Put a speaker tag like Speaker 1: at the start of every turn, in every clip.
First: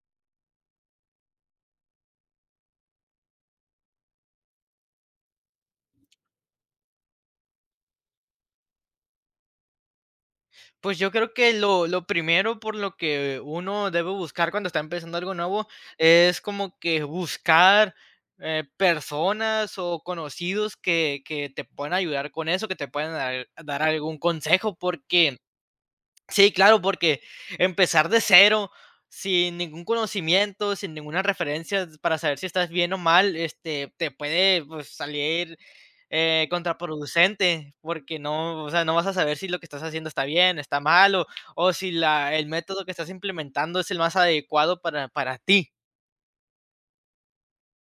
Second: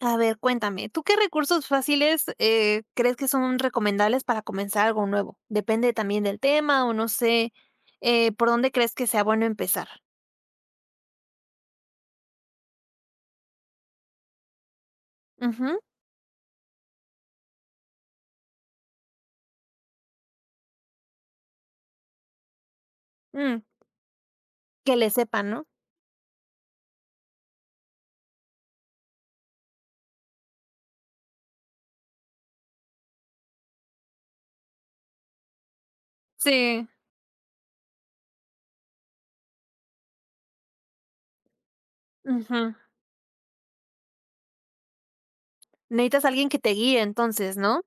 Speaker 1: A ver, cuéntame, ¿tú qué recursos fáciles, crees que son recomendables para comenzar algo nuevo? Depende también del tema o no sé, por dónde crees que sea bueno empezar.
Speaker 2: Pues yo creo que lo primero por lo que uno debe buscar cuando está empezando algo nuevo
Speaker 1: Ujú,
Speaker 2: es como que buscar personas o conocidos que te puedan ayudar con eso, que te puedan dar,
Speaker 1: mm,
Speaker 2: dar algún consejo,
Speaker 1: que le
Speaker 2: porque
Speaker 1: sepan, ¿no?
Speaker 2: sí, claro, porque empezar de cero, sin ningún conocimiento, sin ninguna referencia para saber si estás bien o mal, te puede, pues, salir
Speaker 1: Sí.
Speaker 2: contraproducente, porque no, o sea, no vas a saber si lo que estás haciendo está bien, está mal, o si el
Speaker 1: Ujú.
Speaker 2: método que estás implementando es el más adecuado para ti.
Speaker 1: Necesitas alguien que te guíe entonces, ¿no?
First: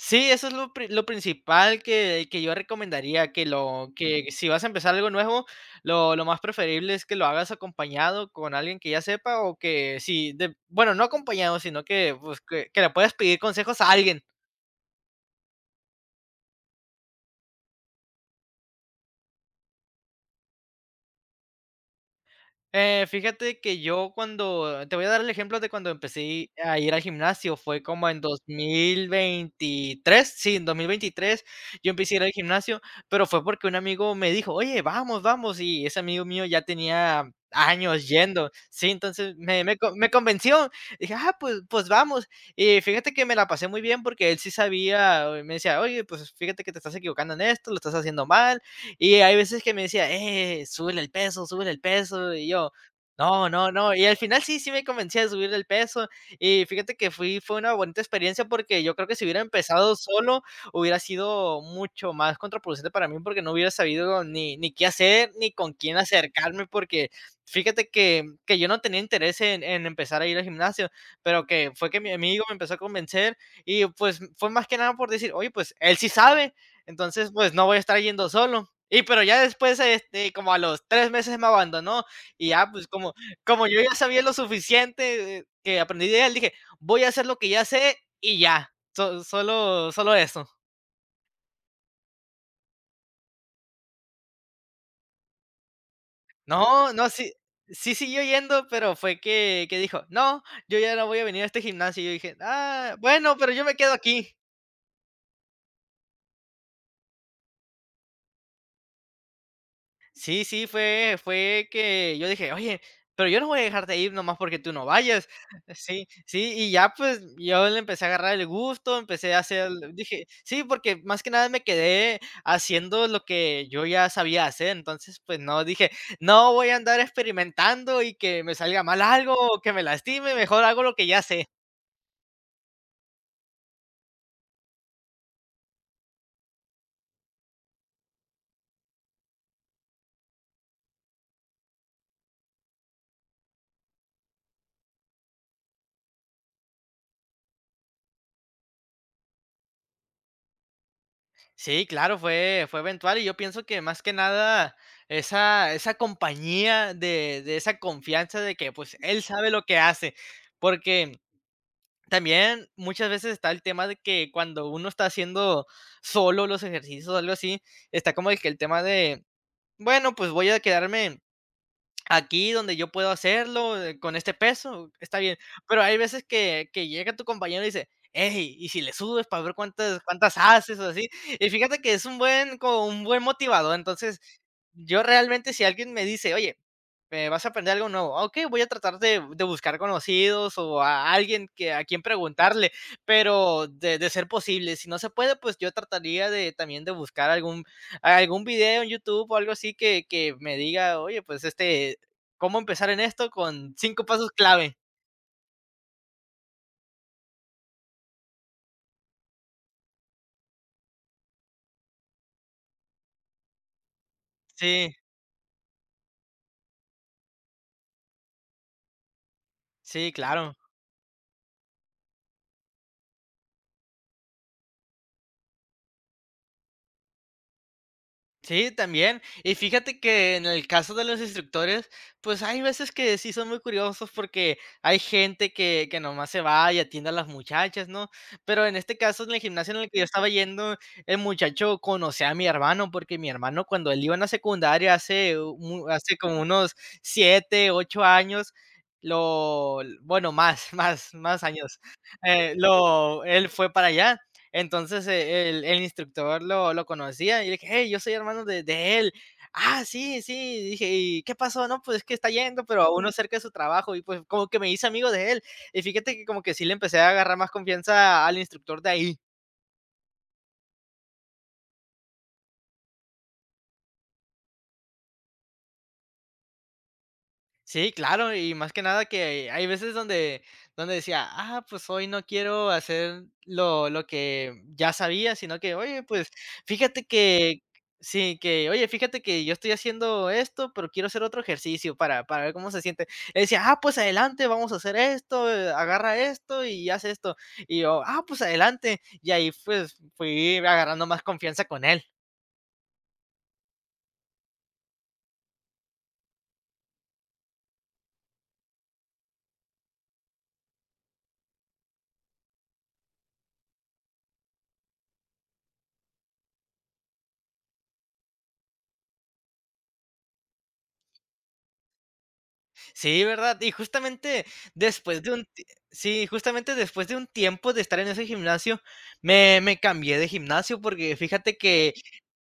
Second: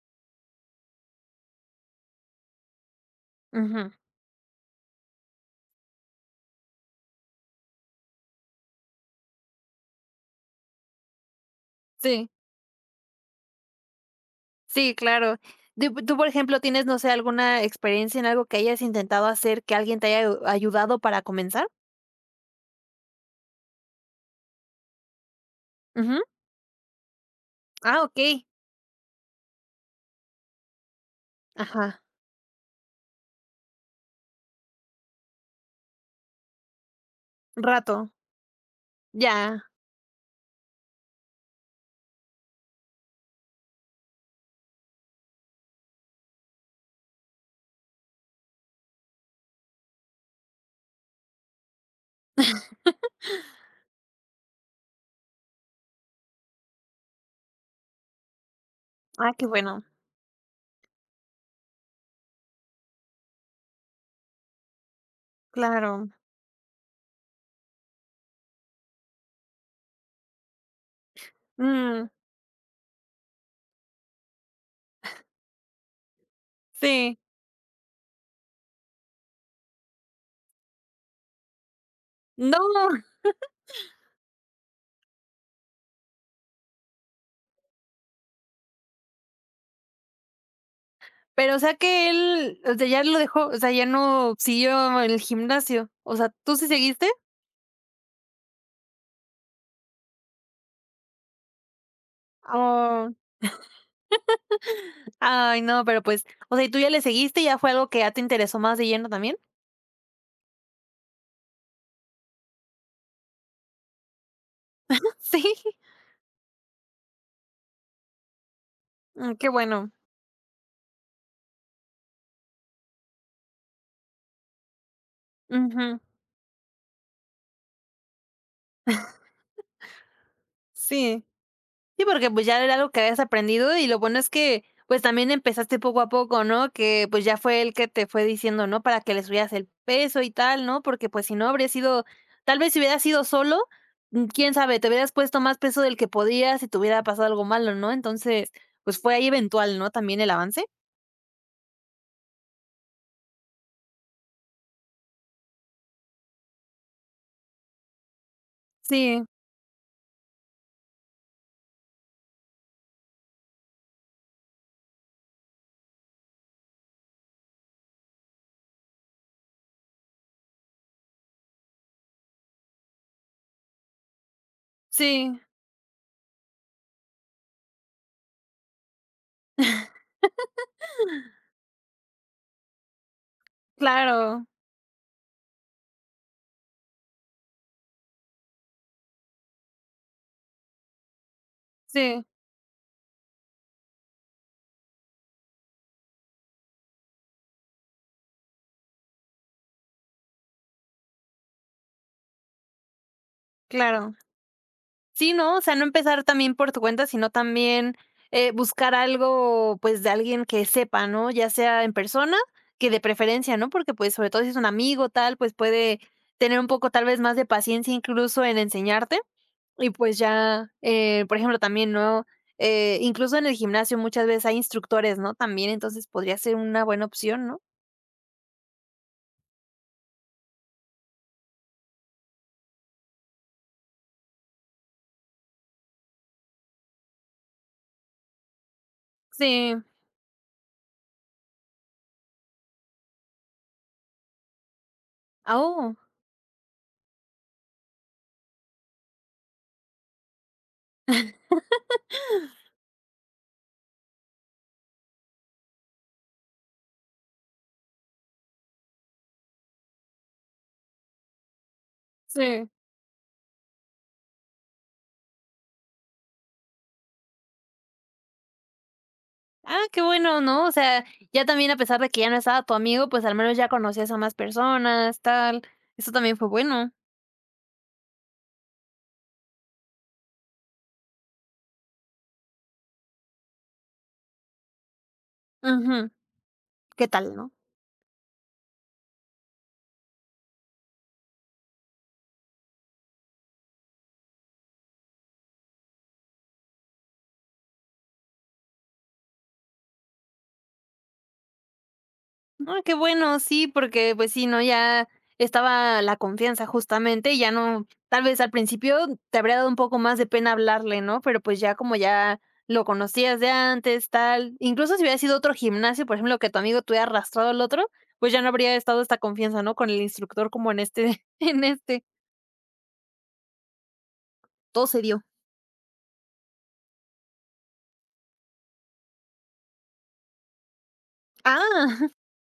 Speaker 2: Sí, eso es lo principal que yo recomendaría, que lo
Speaker 1: Ujú.
Speaker 2: que si vas a empezar algo nuevo, lo más preferible es que lo hagas acompañado con alguien que ya sepa o que si de bueno, no acompañado, sino que,
Speaker 1: Sí.
Speaker 2: pues, que le puedas pedir consejos a alguien.
Speaker 1: Sí, claro. Tú, por ejemplo, ¿tienes, no sé, alguna experiencia en algo que hayas intentado hacer que alguien te haya ayudado para comenzar?
Speaker 2: Fíjate que yo cuando te voy a dar el ejemplo de cuando
Speaker 1: Ujú.
Speaker 2: empecé a ir al gimnasio, fue
Speaker 1: Ah,
Speaker 2: como en dos
Speaker 1: okey.
Speaker 2: mil veintitrés sí, en 2023 yo
Speaker 1: Ajá.
Speaker 2: empecé a ir al gimnasio, pero fue porque un amigo me dijo: oye, vamos, vamos, y ese amigo mío ya tenía años
Speaker 1: Rato.
Speaker 2: yendo, sí, entonces me,
Speaker 1: Ya.
Speaker 2: me, co- me convenció, dije: ah, pues vamos, y fíjate que me la pasé muy bien porque él sí sabía, me decía: oye, pues fíjate que te estás equivocando en esto, lo estás haciendo mal, y hay veces que me decía: súbele el peso, súbele el peso. Y yo: no, no, no. Y al final sí, sí me convencía de subir el peso. Y fíjate que fue una bonita experiencia porque yo creo que si
Speaker 1: Ah,
Speaker 2: hubiera
Speaker 1: qué bueno.
Speaker 2: empezado solo, hubiera sido mucho más contraproducente para mí porque no hubiera sabido ni qué hacer, ni con
Speaker 1: Claro.
Speaker 2: quién acercarme, porque fíjate que yo no tenía interés en empezar a ir al gimnasio, pero que fue que
Speaker 1: Mm,
Speaker 2: mi amigo me empezó a convencer y pues fue más que nada por decir: oye, pues él sí sabe,
Speaker 1: sí.
Speaker 2: entonces pues no voy a estar yendo solo. Y pero ya después, como a los 3 meses me abandonó y
Speaker 1: No,
Speaker 2: ya, pues como, como yo ya sabía lo suficiente, que aprendí de él, dije: voy a hacer lo que ya sé y ya, solo eso.
Speaker 1: pero, o sea, que él, o sea, ya lo dejó, o sea, ya no siguió el gimnasio. O sea, ¿tú sí
Speaker 2: No,
Speaker 1: seguiste?
Speaker 2: no, sí, sí siguió yendo, pero fue que dijo: no, yo ya no voy a venir a este gimnasio. Y yo dije: ah,
Speaker 1: Oh,
Speaker 2: bueno, pero yo me quedo aquí.
Speaker 1: ay, no, pero, pues, o sea, ¿y tú ya le seguiste? ¿Ya fue algo que ya te interesó más de lleno también?
Speaker 2: Sí, sí, fue que yo dije: "Oye, pero yo no voy a dejarte ir nomás porque tú no vayas".
Speaker 1: Sí,
Speaker 2: Sí, sí, y ya, pues, yo le empecé a agarrar el gusto, empecé
Speaker 1: mm,
Speaker 2: a
Speaker 1: qué
Speaker 2: hacer,
Speaker 1: bueno.
Speaker 2: dije sí, porque más que nada me quedé haciendo lo que yo ya sabía hacer, entonces, pues, no dije:
Speaker 1: Ujú,
Speaker 2: "No voy a andar experimentando y que me salga mal algo o que me lastime, mejor hago lo que ya
Speaker 1: sí.
Speaker 2: sé".
Speaker 1: Sí, porque, pues, ya era algo que habías aprendido, y lo bueno es que, pues, también empezaste poco a poco, ¿no? Que, pues, ya fue él que te fue diciendo, ¿no? Para que le subieras el peso y tal, ¿no? Porque, pues, si no habría sido tal vez si hubieras sido solo, mm, quién sabe, te hubieras puesto más peso del que podías y te hubiera pasado algo malo, ¿no? Entonces, pues, fue ahí eventual, ¿no? También el avance.
Speaker 2: Sí, claro, fue eventual, y yo pienso que más que nada esa compañía de esa confianza de que, pues, él
Speaker 1: Sí,
Speaker 2: sabe lo que hace, porque también muchas veces está el tema de que cuando uno está haciendo solo los ejercicios o algo así, está como de que el tema de: "Bueno, pues voy a quedarme aquí donde yo puedo hacerlo, con este peso, está bien.
Speaker 1: sí,
Speaker 2: Pero hay veces que llega tu compañero y dice: Hey, ¿y si le subes para ver cuántas haces?, o así". Y fíjate que es un buen, como un buen motivador. Entonces,
Speaker 1: claro,
Speaker 2: yo realmente, si alguien me dice: "Oye, vas a aprender algo nuevo", okey, voy a tratar de buscar conocidos o a alguien que a quien
Speaker 1: sí,
Speaker 2: preguntarle, pero de ser posible. Si no se puede, pues yo trataría de también de buscar algún video en YouTube o algo así que me diga: "Oye, pues, ¿cómo empezar en esto? Con 5
Speaker 1: claro.
Speaker 2: pasos clave".
Speaker 1: Sí, ¿no? O sea, no empezar también por tu cuenta, sino también, buscar algo, pues, de alguien que sepa, ¿no? Ya sea en persona, que de preferencia, ¿no? Porque, pues, sobre todo si es un
Speaker 2: Sí,
Speaker 1: amigo, tal, pues, puede tener un poco, tal vez, más de paciencia, incluso en enseñarte. Y,
Speaker 2: sí,
Speaker 1: pues,
Speaker 2: claro.
Speaker 1: ya, por ejemplo, también, ¿no? Incluso en el gimnasio muchas veces hay instructores, ¿no? También, entonces podría ser una buena opción, ¿no?
Speaker 2: Sí, también. Y fíjate que en el caso de los instructores, pues hay veces que sí son muy curiosos porque hay gente que nomás se va y atiende a las muchachas, ¿no? Pero en este caso, en el gimnasio
Speaker 1: Sí.
Speaker 2: en el que yo estaba yendo, el muchacho conocía a mi hermano porque mi hermano cuando él iba en la secundaria
Speaker 1: Ah, oh,
Speaker 2: hace como unos 7, 8 años, más, más, más años, él fue para allá. Entonces, el instructor lo conocía y le dije: "Hey, yo soy hermano de él". "Ah, sí, sí", dije, "¿y qué pasó?". "No, pues es que está yendo,
Speaker 1: sí.
Speaker 2: pero a uno cerca de su trabajo", y pues como que me hice amigo de él. Y fíjate que como que sí le empecé a agarrar más confianza al instructor de ahí.
Speaker 1: Ah, qué bueno, ¿no? O sea, ya también a pesar de que ya no estaba tu amigo, pues al menos ya conocías a más personas, tal. Eso también fue bueno.
Speaker 2: Sí, claro, y más que nada que hay veces donde decía: "Ah, pues hoy no quiero hacer lo que ya sabía", sino que: "Oye,
Speaker 1: Ujú.
Speaker 2: pues fíjate
Speaker 1: ¿Qué tal, no?
Speaker 2: que", sí, que: "Oye, fíjate que yo estoy haciendo esto, pero quiero hacer otro ejercicio para ver cómo se siente". Él decía: "Ah, pues adelante, vamos a hacer esto, agarra esto y haz esto". Y yo: "Ah, pues adelante". Y ahí, pues, fui agarrando más confianza con él.
Speaker 1: Ah, qué bueno, sí, porque pues sí, ¿no? Ya estaba la confianza justamente y ya no, tal vez al principio te habría dado un poco más de pena hablarle, ¿no? Pero pues ya como ya lo conocías de antes, tal. Incluso si hubiera sido otro gimnasio, por ejemplo, que tu amigo te hubiera arrastrado al otro, pues ya no habría estado esta confianza, ¿no? Con el instructor como en este, en este.
Speaker 2: Sí, ¿verdad? Y justamente
Speaker 1: Todo se dio.
Speaker 2: después de un ti después de un tiempo de estar en ese gimnasio, me cambié de gimnasio, porque fíjate que
Speaker 1: Ah,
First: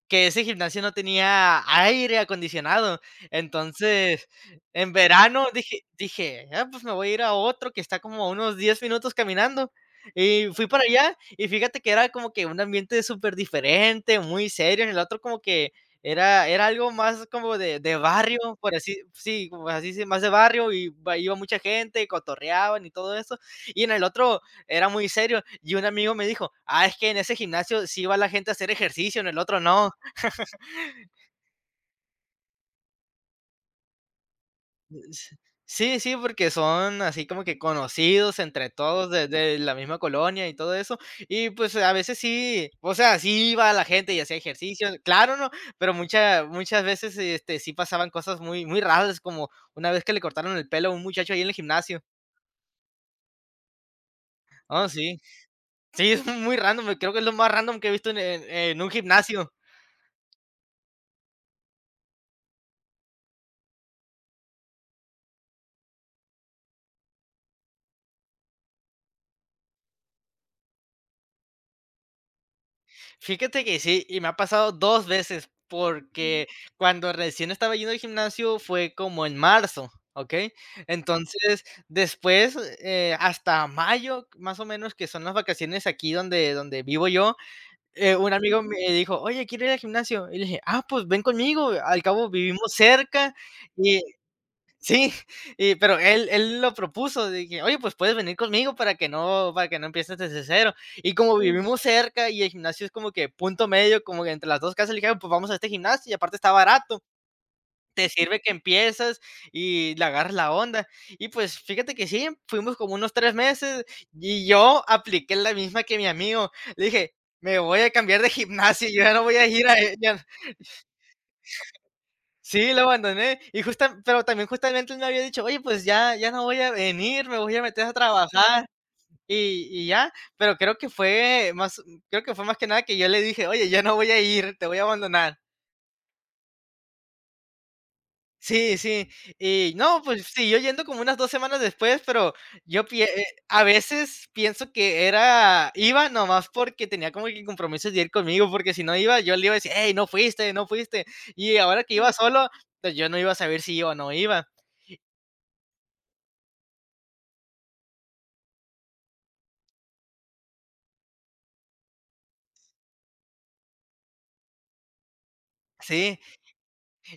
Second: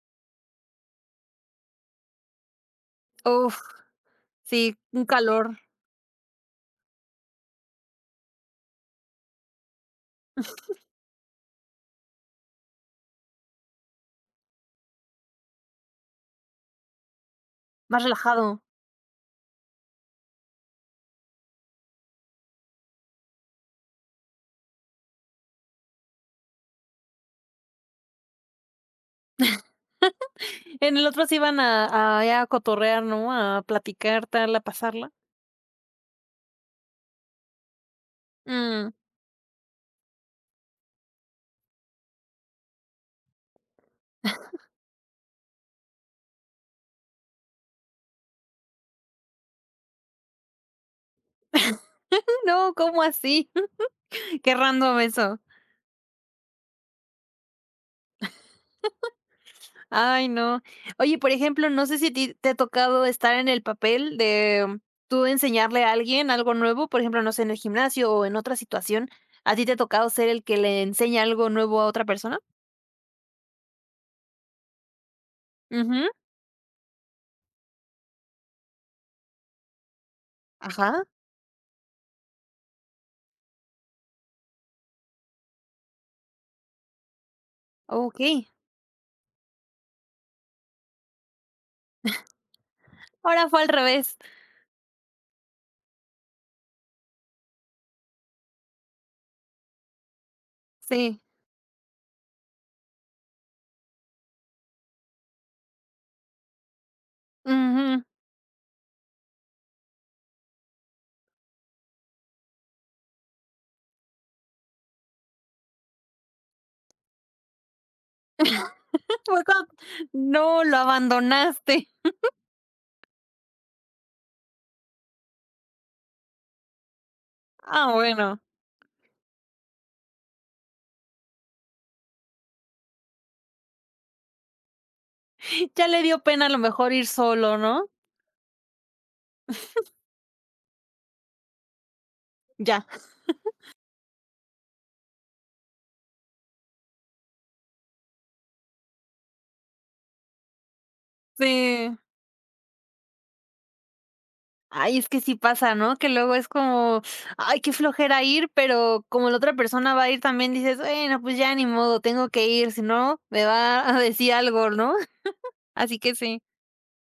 Speaker 2: que ese gimnasio no tenía aire acondicionado.
Speaker 1: uf,
Speaker 2: Entonces,
Speaker 1: sí,
Speaker 2: en
Speaker 1: un
Speaker 2: verano
Speaker 1: calor
Speaker 2: dije: "Ah, pues me voy a ir a otro que está como a unos 10 minutos caminando". Y fui para allá, y fíjate que era como que un ambiente súper diferente, muy serio. En el otro como que era algo más como de
Speaker 1: más
Speaker 2: barrio,
Speaker 1: relajado.
Speaker 2: por así, sí, como así, sí, más de barrio, y va iba mucha gente, cotorreaban y todo eso. Y en el otro era muy serio, y un amigo me dijo: "Ah, es que en ese gimnasio sí va la gente a hacer ejercicio, en el otro no".
Speaker 1: En el otro se iban a, ya a cotorrear, ¿no? A platicar, tal, a pasarla.
Speaker 2: S sí, sí, porque son así como que conocidos entre
Speaker 1: Mm,
Speaker 2: todos de la misma colonia y todo eso. Y, pues, a veces sí, o sea, sí iba la gente y hacía ejercicio, claro, ¿no? Pero muchas, muchas veces, sí pasaban cosas muy muy raras, como una vez que le cortaron el pelo a un muchacho ahí en el gimnasio.
Speaker 1: no, ¿cómo así? Qué
Speaker 2: Oh,
Speaker 1: random
Speaker 2: sí.
Speaker 1: eso.
Speaker 2: Sí, es muy random, creo que es lo más random que he visto en un gimnasio.
Speaker 1: Ay, no. Oye, por ejemplo, no sé si a ti te ha tocado estar en el papel de tú enseñarle a alguien algo nuevo, por ejemplo, no sé, en el gimnasio o en otra situación, ¿a ti te ha tocado ser el que le enseña algo nuevo a otra persona?
Speaker 2: Fíjate que sí, y me ha pasado 2 veces,
Speaker 1: Ujú,
Speaker 2: porque cuando recién estaba yendo al gimnasio fue como en marzo, ¿ok?
Speaker 1: ajá,
Speaker 2: Entonces, después, hasta mayo, más o menos, que son las vacaciones aquí donde vivo yo, un
Speaker 1: okey.
Speaker 2: amigo me dijo: "Oye, quiero ir al gimnasio", y le dije: "Ah, pues ven conmigo, al cabo vivimos cerca",
Speaker 1: Ahora fue al
Speaker 2: y
Speaker 1: revés,
Speaker 2: sí, y pero él lo propuso, de que: "Oye, pues puedes venir conmigo para que no empieces desde cero". Y
Speaker 1: sí,
Speaker 2: como sí, vivimos cerca y el gimnasio es como que punto medio, como que entre las 2 casas, le dije: "Ah, pues vamos a este gimnasio y aparte está barato,
Speaker 1: ujú.
Speaker 2: te sirve que empiezas y le agarras la onda". Y pues fíjate que sí, fuimos como unos 3 meses y yo apliqué la misma que mi amigo. Le dije: "Me voy a cambiar de gimnasio, yo ya no voy
Speaker 1: Fue
Speaker 2: a
Speaker 1: cuan
Speaker 2: ir a e...".
Speaker 1: no, lo abandonaste.
Speaker 2: Sí, lo abandoné y justa pero también justamente él me había dicho: "Oye, pues ya no voy a venir, me voy a meter
Speaker 1: Ah,
Speaker 2: a
Speaker 1: bueno,
Speaker 2: trabajar", y ya, pero creo que fue más que nada que yo le dije: "Oye, ya no voy a ir, te voy a abandonar".
Speaker 1: ya le dio pena a lo mejor ir solo, ¿no?
Speaker 2: Sí, sí, y no, pues siguió yendo como unas 2 semanas después, pero yo
Speaker 1: Ya.
Speaker 2: pie a veces pienso que era iba nomás porque tenía como que compromisos de ir conmigo, porque si no iba, yo le iba a decir: "Hey, no fuiste, no fuiste", y ahora que
Speaker 1: Sí.
Speaker 2: iba solo, pues yo no iba a saber si iba o no iba.
Speaker 1: Ay, es que sí pasa, ¿no? Que luego es como, ay, qué flojera ir, pero como la otra persona va a ir también, dices: "Bueno, pues ya ni modo, tengo que ir, si no, me va a decir algo", ¿no? Así que
Speaker 2: Sí.
Speaker 1: sí.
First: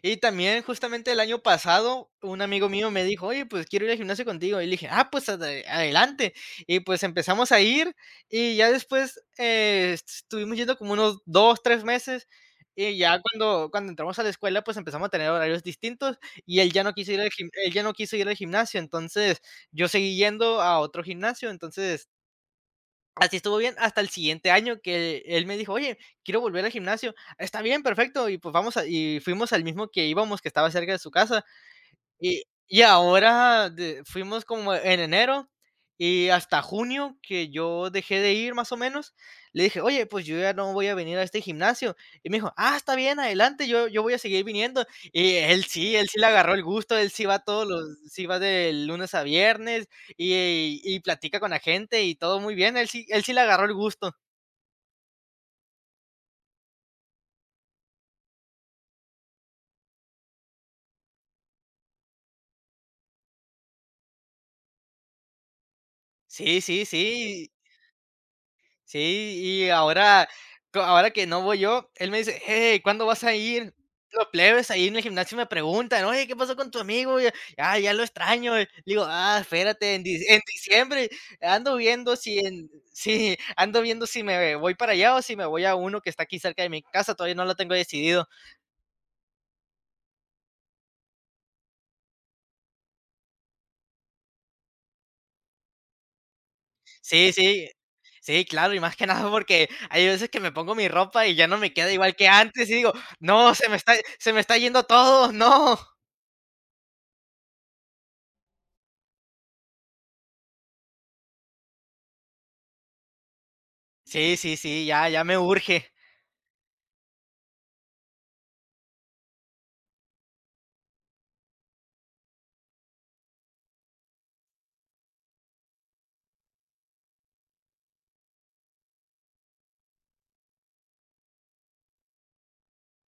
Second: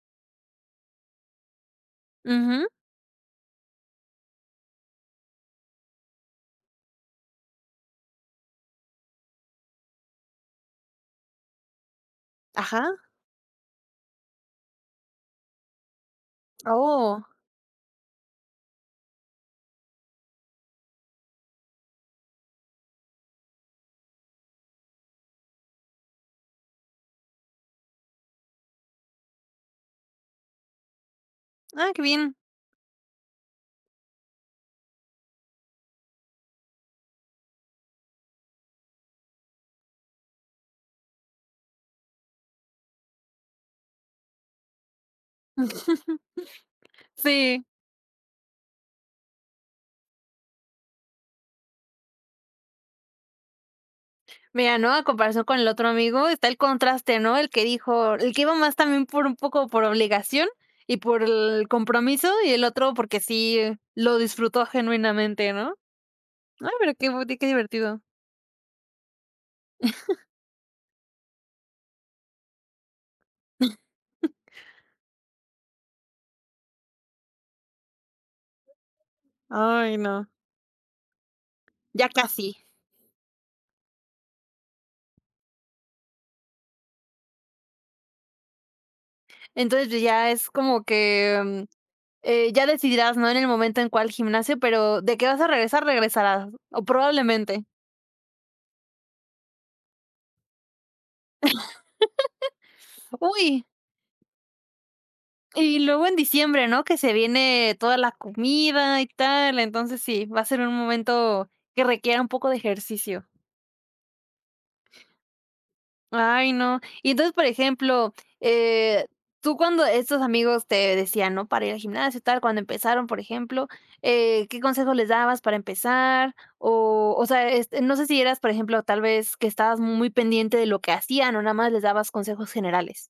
Speaker 2: Y también justamente el año pasado, un amigo
Speaker 1: Ujú.
Speaker 2: mío me dijo: oye, pues quiero ir al gimnasio contigo. Y le dije: ah, pues adelante. Y pues empezamos a ir y ya después, estuvimos yendo como unos 2, 3 meses.
Speaker 1: Ajá.
Speaker 2: Y ya cuando entramos a la escuela, pues empezamos a tener horarios distintos y él ya no quiso ir
Speaker 1: Oh.
Speaker 2: al, gim- él ya no quiso ir al gimnasio. Entonces yo seguí yendo a otro gimnasio. Entonces, así estuvo bien hasta el siguiente año que él me dijo: "Oye, quiero volver al gimnasio". "Está bien, perfecto". Y, pues, vamos a y fuimos al mismo que íbamos, que estaba cerca de su casa,
Speaker 1: Ah, qué bien.
Speaker 2: y y ahora de fuimos como en enero y hasta junio que yo dejé de ir más o menos, le dije: "Oye, pues yo ya no voy a venir a este gimnasio". Y me dijo: "Ah, está bien, adelante, yo voy a seguir viniendo". Y él sí le agarró el gusto, él sí va
Speaker 1: Sí.
Speaker 2: todos los sí va de lunes a viernes y platica con la gente y todo muy bien, él sí le agarró el gusto.
Speaker 1: Mira, ¿no? A comparación con el otro amigo, está el contraste, ¿no? El que dijo el que iba más también por un poco por obligación y por el compromiso, y el otro porque sí lo disfrutó genuinamente, ¿no?
Speaker 2: Sí,
Speaker 1: Ay,
Speaker 2: sí,
Speaker 1: qué
Speaker 2: sí.
Speaker 1: divertido.
Speaker 2: Sí, y ahora que no voy yo, él me dice: "Hey, ¿cuándo vas a ir?". Los plebes ahí en el gimnasio me preguntan: "Oye, ¿qué pasó con tu amigo? Ya lo extraño". Le digo: "Ah, espérate,
Speaker 1: Ay, no.
Speaker 2: en diciembre ando
Speaker 1: Ya
Speaker 2: viendo si
Speaker 1: casi.
Speaker 2: en sí, ando viendo si me voy para allá o si me voy a uno que está aquí cerca de mi casa, todavía no lo tengo decidido".
Speaker 1: Entonces, pues, ya es como que, mm, ya decidirás, ¿no? En el momento en cuál gimnasio, pero de que vas a regresar, regresarás, o
Speaker 2: Sí,
Speaker 1: probablemente.
Speaker 2: sí. Sí, claro, y más que nada porque hay veces que me pongo mi ropa y ya no me queda igual que antes, y digo: "No,
Speaker 1: Uy,
Speaker 2: se me está yendo todo, no".
Speaker 1: y luego en diciembre, ¿no? Que se viene toda la comida y tal, entonces sí, va a ser un momento que requiera un poco de ejercicio.
Speaker 2: Sí, sí, sí, ya, ya me urge.
Speaker 1: Ay, no. Y entonces, por ejemplo, eh, tú cuando estos amigos te decían, ¿no? Para ir al gimnasio y tal, cuando empezaron, por ejemplo, ¿qué consejos les dabas para empezar? O sea, este, no sé si eras, por ejemplo, tal vez que estabas muy pendiente de lo que hacían o nada más les dabas consejos generales.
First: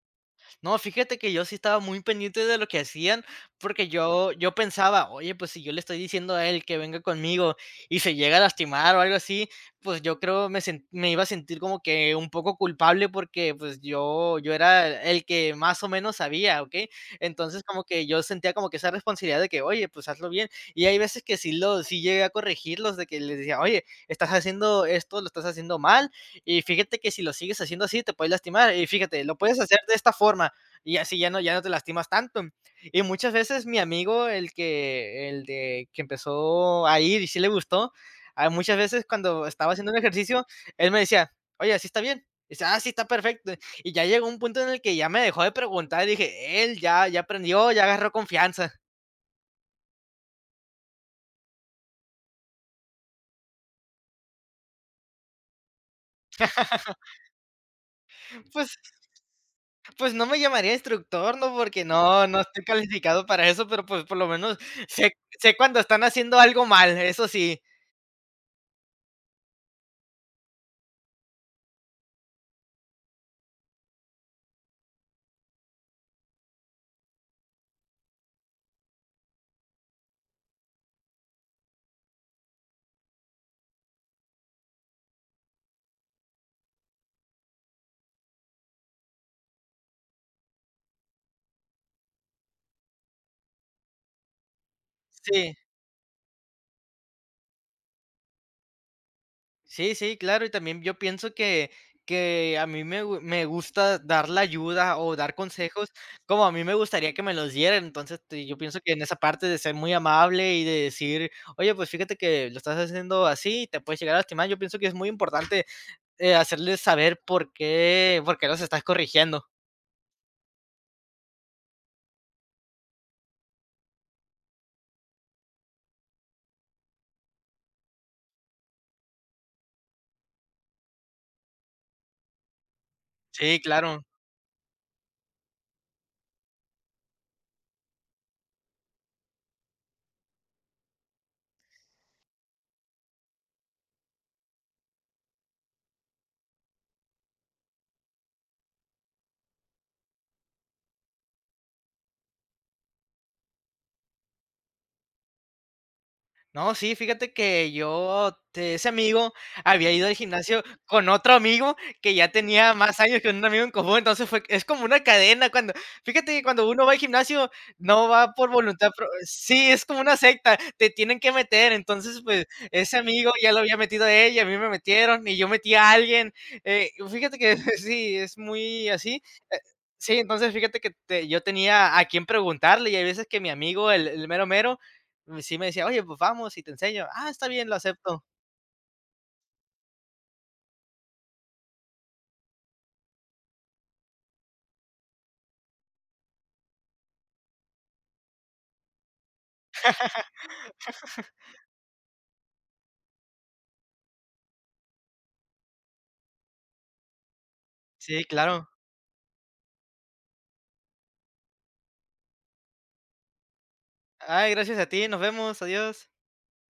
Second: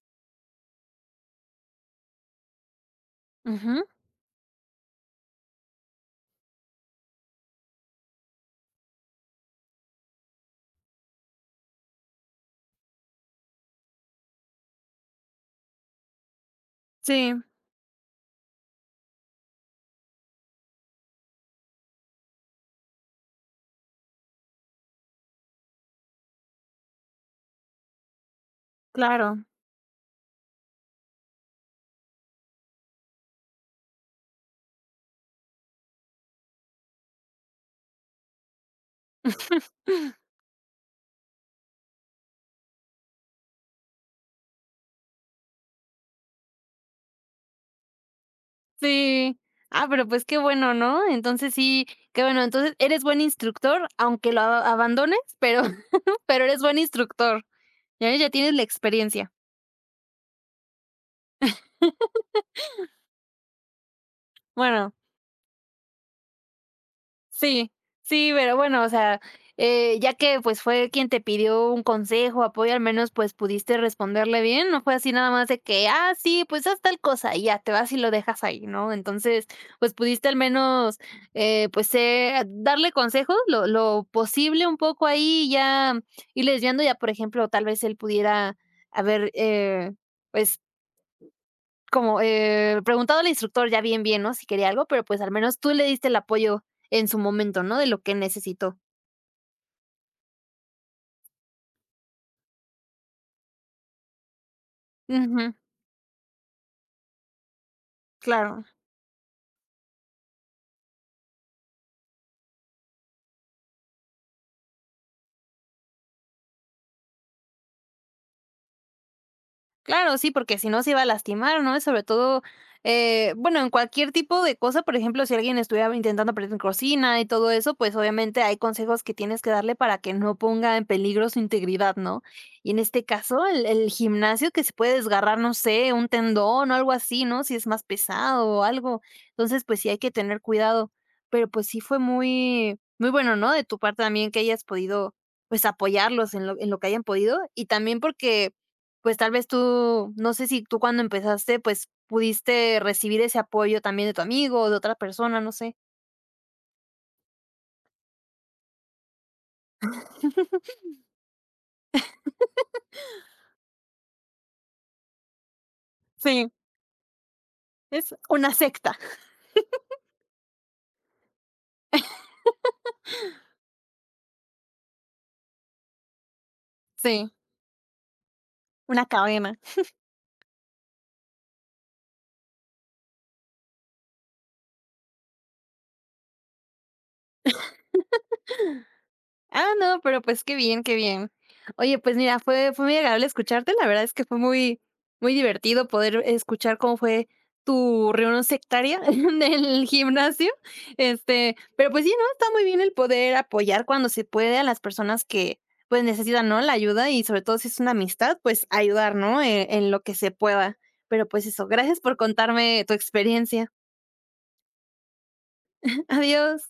Speaker 2: No, fíjate que yo sí estaba muy pendiente de lo que hacían,
Speaker 1: Ujú.
Speaker 2: porque yo pensaba: "Oye, pues, si yo le estoy diciendo a él que venga conmigo y se llega a lastimar o algo así, pues, yo creo me iba a sentir como que un poco culpable", porque, pues, yo era el que más o menos sabía, ¿okey?
Speaker 1: Sí,
Speaker 2: Entonces, como que yo sentía como que esa responsabilidad de que: "Oye, pues, hazlo bien". Y hay veces que sí llegué a corregirlos, de que les decía: "Oye, estás haciendo esto, lo estás haciendo mal, y fíjate que si lo sigues haciendo así, te puedes lastimar, y fíjate, lo
Speaker 1: claro.
Speaker 2: puedes hacer de esta forma" y así ya no te lastimas tanto. Y muchas veces mi amigo, el que empezó a ir y sí le gustó, muchas veces cuando estaba haciendo un ejercicio, él me decía, oye, así está bien. Y dice, ah, sí está perfecto. Y ya llegó un punto en el que ya me dejó de preguntar y dije, él ya, ya aprendió, ya agarró confianza.
Speaker 1: Sí. Ah, pero pues qué bueno, ¿no? Entonces sí, qué bueno. Entonces eres buen instructor, aunque lo a abandones, pero pero eres buen instructor. Ya ya tienes la
Speaker 2: Pues,
Speaker 1: experiencia.
Speaker 2: pues no me llamaría instructor, ¿no? Porque no, no estoy calificado para eso, pero pues por lo menos
Speaker 1: Bueno,
Speaker 2: sé, sé cuando están haciendo algo mal, eso sí.
Speaker 1: sí, sí, pero bueno, o sea, ya que, pues, fue quien te pidió un consejo, apoyo, al menos, pues, pudiste responderle bien, no fue así nada más de que: "Ah, sí, pues, haz tal cosa", y ya te vas y lo dejas ahí, ¿no? Entonces, pues, pudiste al menos, darle consejos, lo posible un poco ahí, ya irle desviando, ya, por ejemplo, tal vez él pudiera haber, eh, pues, preguntado al instructor ya bien, bien, ¿no? Si quería algo, pero, pues, al
Speaker 2: Sí.
Speaker 1: menos tú le diste el apoyo en su momento, ¿no? De lo que necesitó.
Speaker 2: Sí, sí, claro, y también yo pienso que a mí me gu me gusta dar la ayuda o dar
Speaker 1: Ujú,
Speaker 2: consejos como a mí me gustaría que me los dieran. Entonces, te yo
Speaker 1: claro.
Speaker 2: pienso que en esa parte de ser muy amable y de decir: "Oye, pues fíjate que lo estás haciendo así, te puedes llegar a lastimar". Yo pienso que es muy importante, hacerles saber por qué los estás corrigiendo.
Speaker 1: Claro, sí, porque si no se iba a lastimar, ¿no? Sobre todo, bueno, en cualquier tipo de cosa, por ejemplo, si alguien estuviera intentando aprender cocina y todo eso, pues obviamente hay consejos que tienes que darle para que no ponga en peligro su integridad, ¿no? Y en este caso,
Speaker 2: Sí,
Speaker 1: el
Speaker 2: claro.
Speaker 1: gimnasio que se puede desgarrar, no sé, un tendón o algo así, ¿no? Si es más pesado o algo. Entonces, pues sí hay que tener cuidado. Pero pues sí fue muy, muy bueno, ¿no? De tu parte también que hayas podido, pues apoyarlos en lo que hayan podido. Y también porque pues tal vez tú, no sé si tú cuando empezaste, pues pudiste recibir ese apoyo también de tu amigo o de otra persona, no sé.
Speaker 2: No, sí, fíjate que yo, te ese amigo había ido al gimnasio con otro amigo que ya tenía más años, que un amigo en común, entonces fue es como una cadena cuando, fíjate, que
Speaker 1: Sí,
Speaker 2: cuando uno va al gimnasio no
Speaker 1: es
Speaker 2: va por
Speaker 1: una
Speaker 2: voluntad
Speaker 1: secta,
Speaker 2: pro sí, es como una secta, te tienen que meter, entonces, pues, ese amigo ya lo había metido a ella. A mí me metieron y yo metí a alguien,
Speaker 1: sí,
Speaker 2: fíjate que sí, es muy
Speaker 1: una
Speaker 2: así,
Speaker 1: cadena.
Speaker 2: eh, sí, entonces fíjate que te yo tenía a quién preguntarle y hay veces que mi amigo, el mero mero, sí me decía: "Oye, pues vamos y te enseño". "Ah, está bien, lo acepto".
Speaker 1: Ah, no, pero pues qué bien, qué bien. Oye, pues mira, fue muy agradable escucharte, la verdad es que fue muy muy divertido poder escuchar cómo fue tu reunión sectaria del gimnasio, este, pero pues sí, ¿no? Está muy bien el poder apoyar cuando se puede a las personas que, pues, necesitan, ¿no? La ayuda y sobre todo si es una
Speaker 2: Sí,
Speaker 1: amistad,
Speaker 2: claro.
Speaker 1: pues ayudar, ¿no? En lo que se pueda. Pero pues eso, gracias por contarme tu experiencia.
Speaker 2: Ay, gracias a ti, nos vemos, adiós.
Speaker 1: Adiós.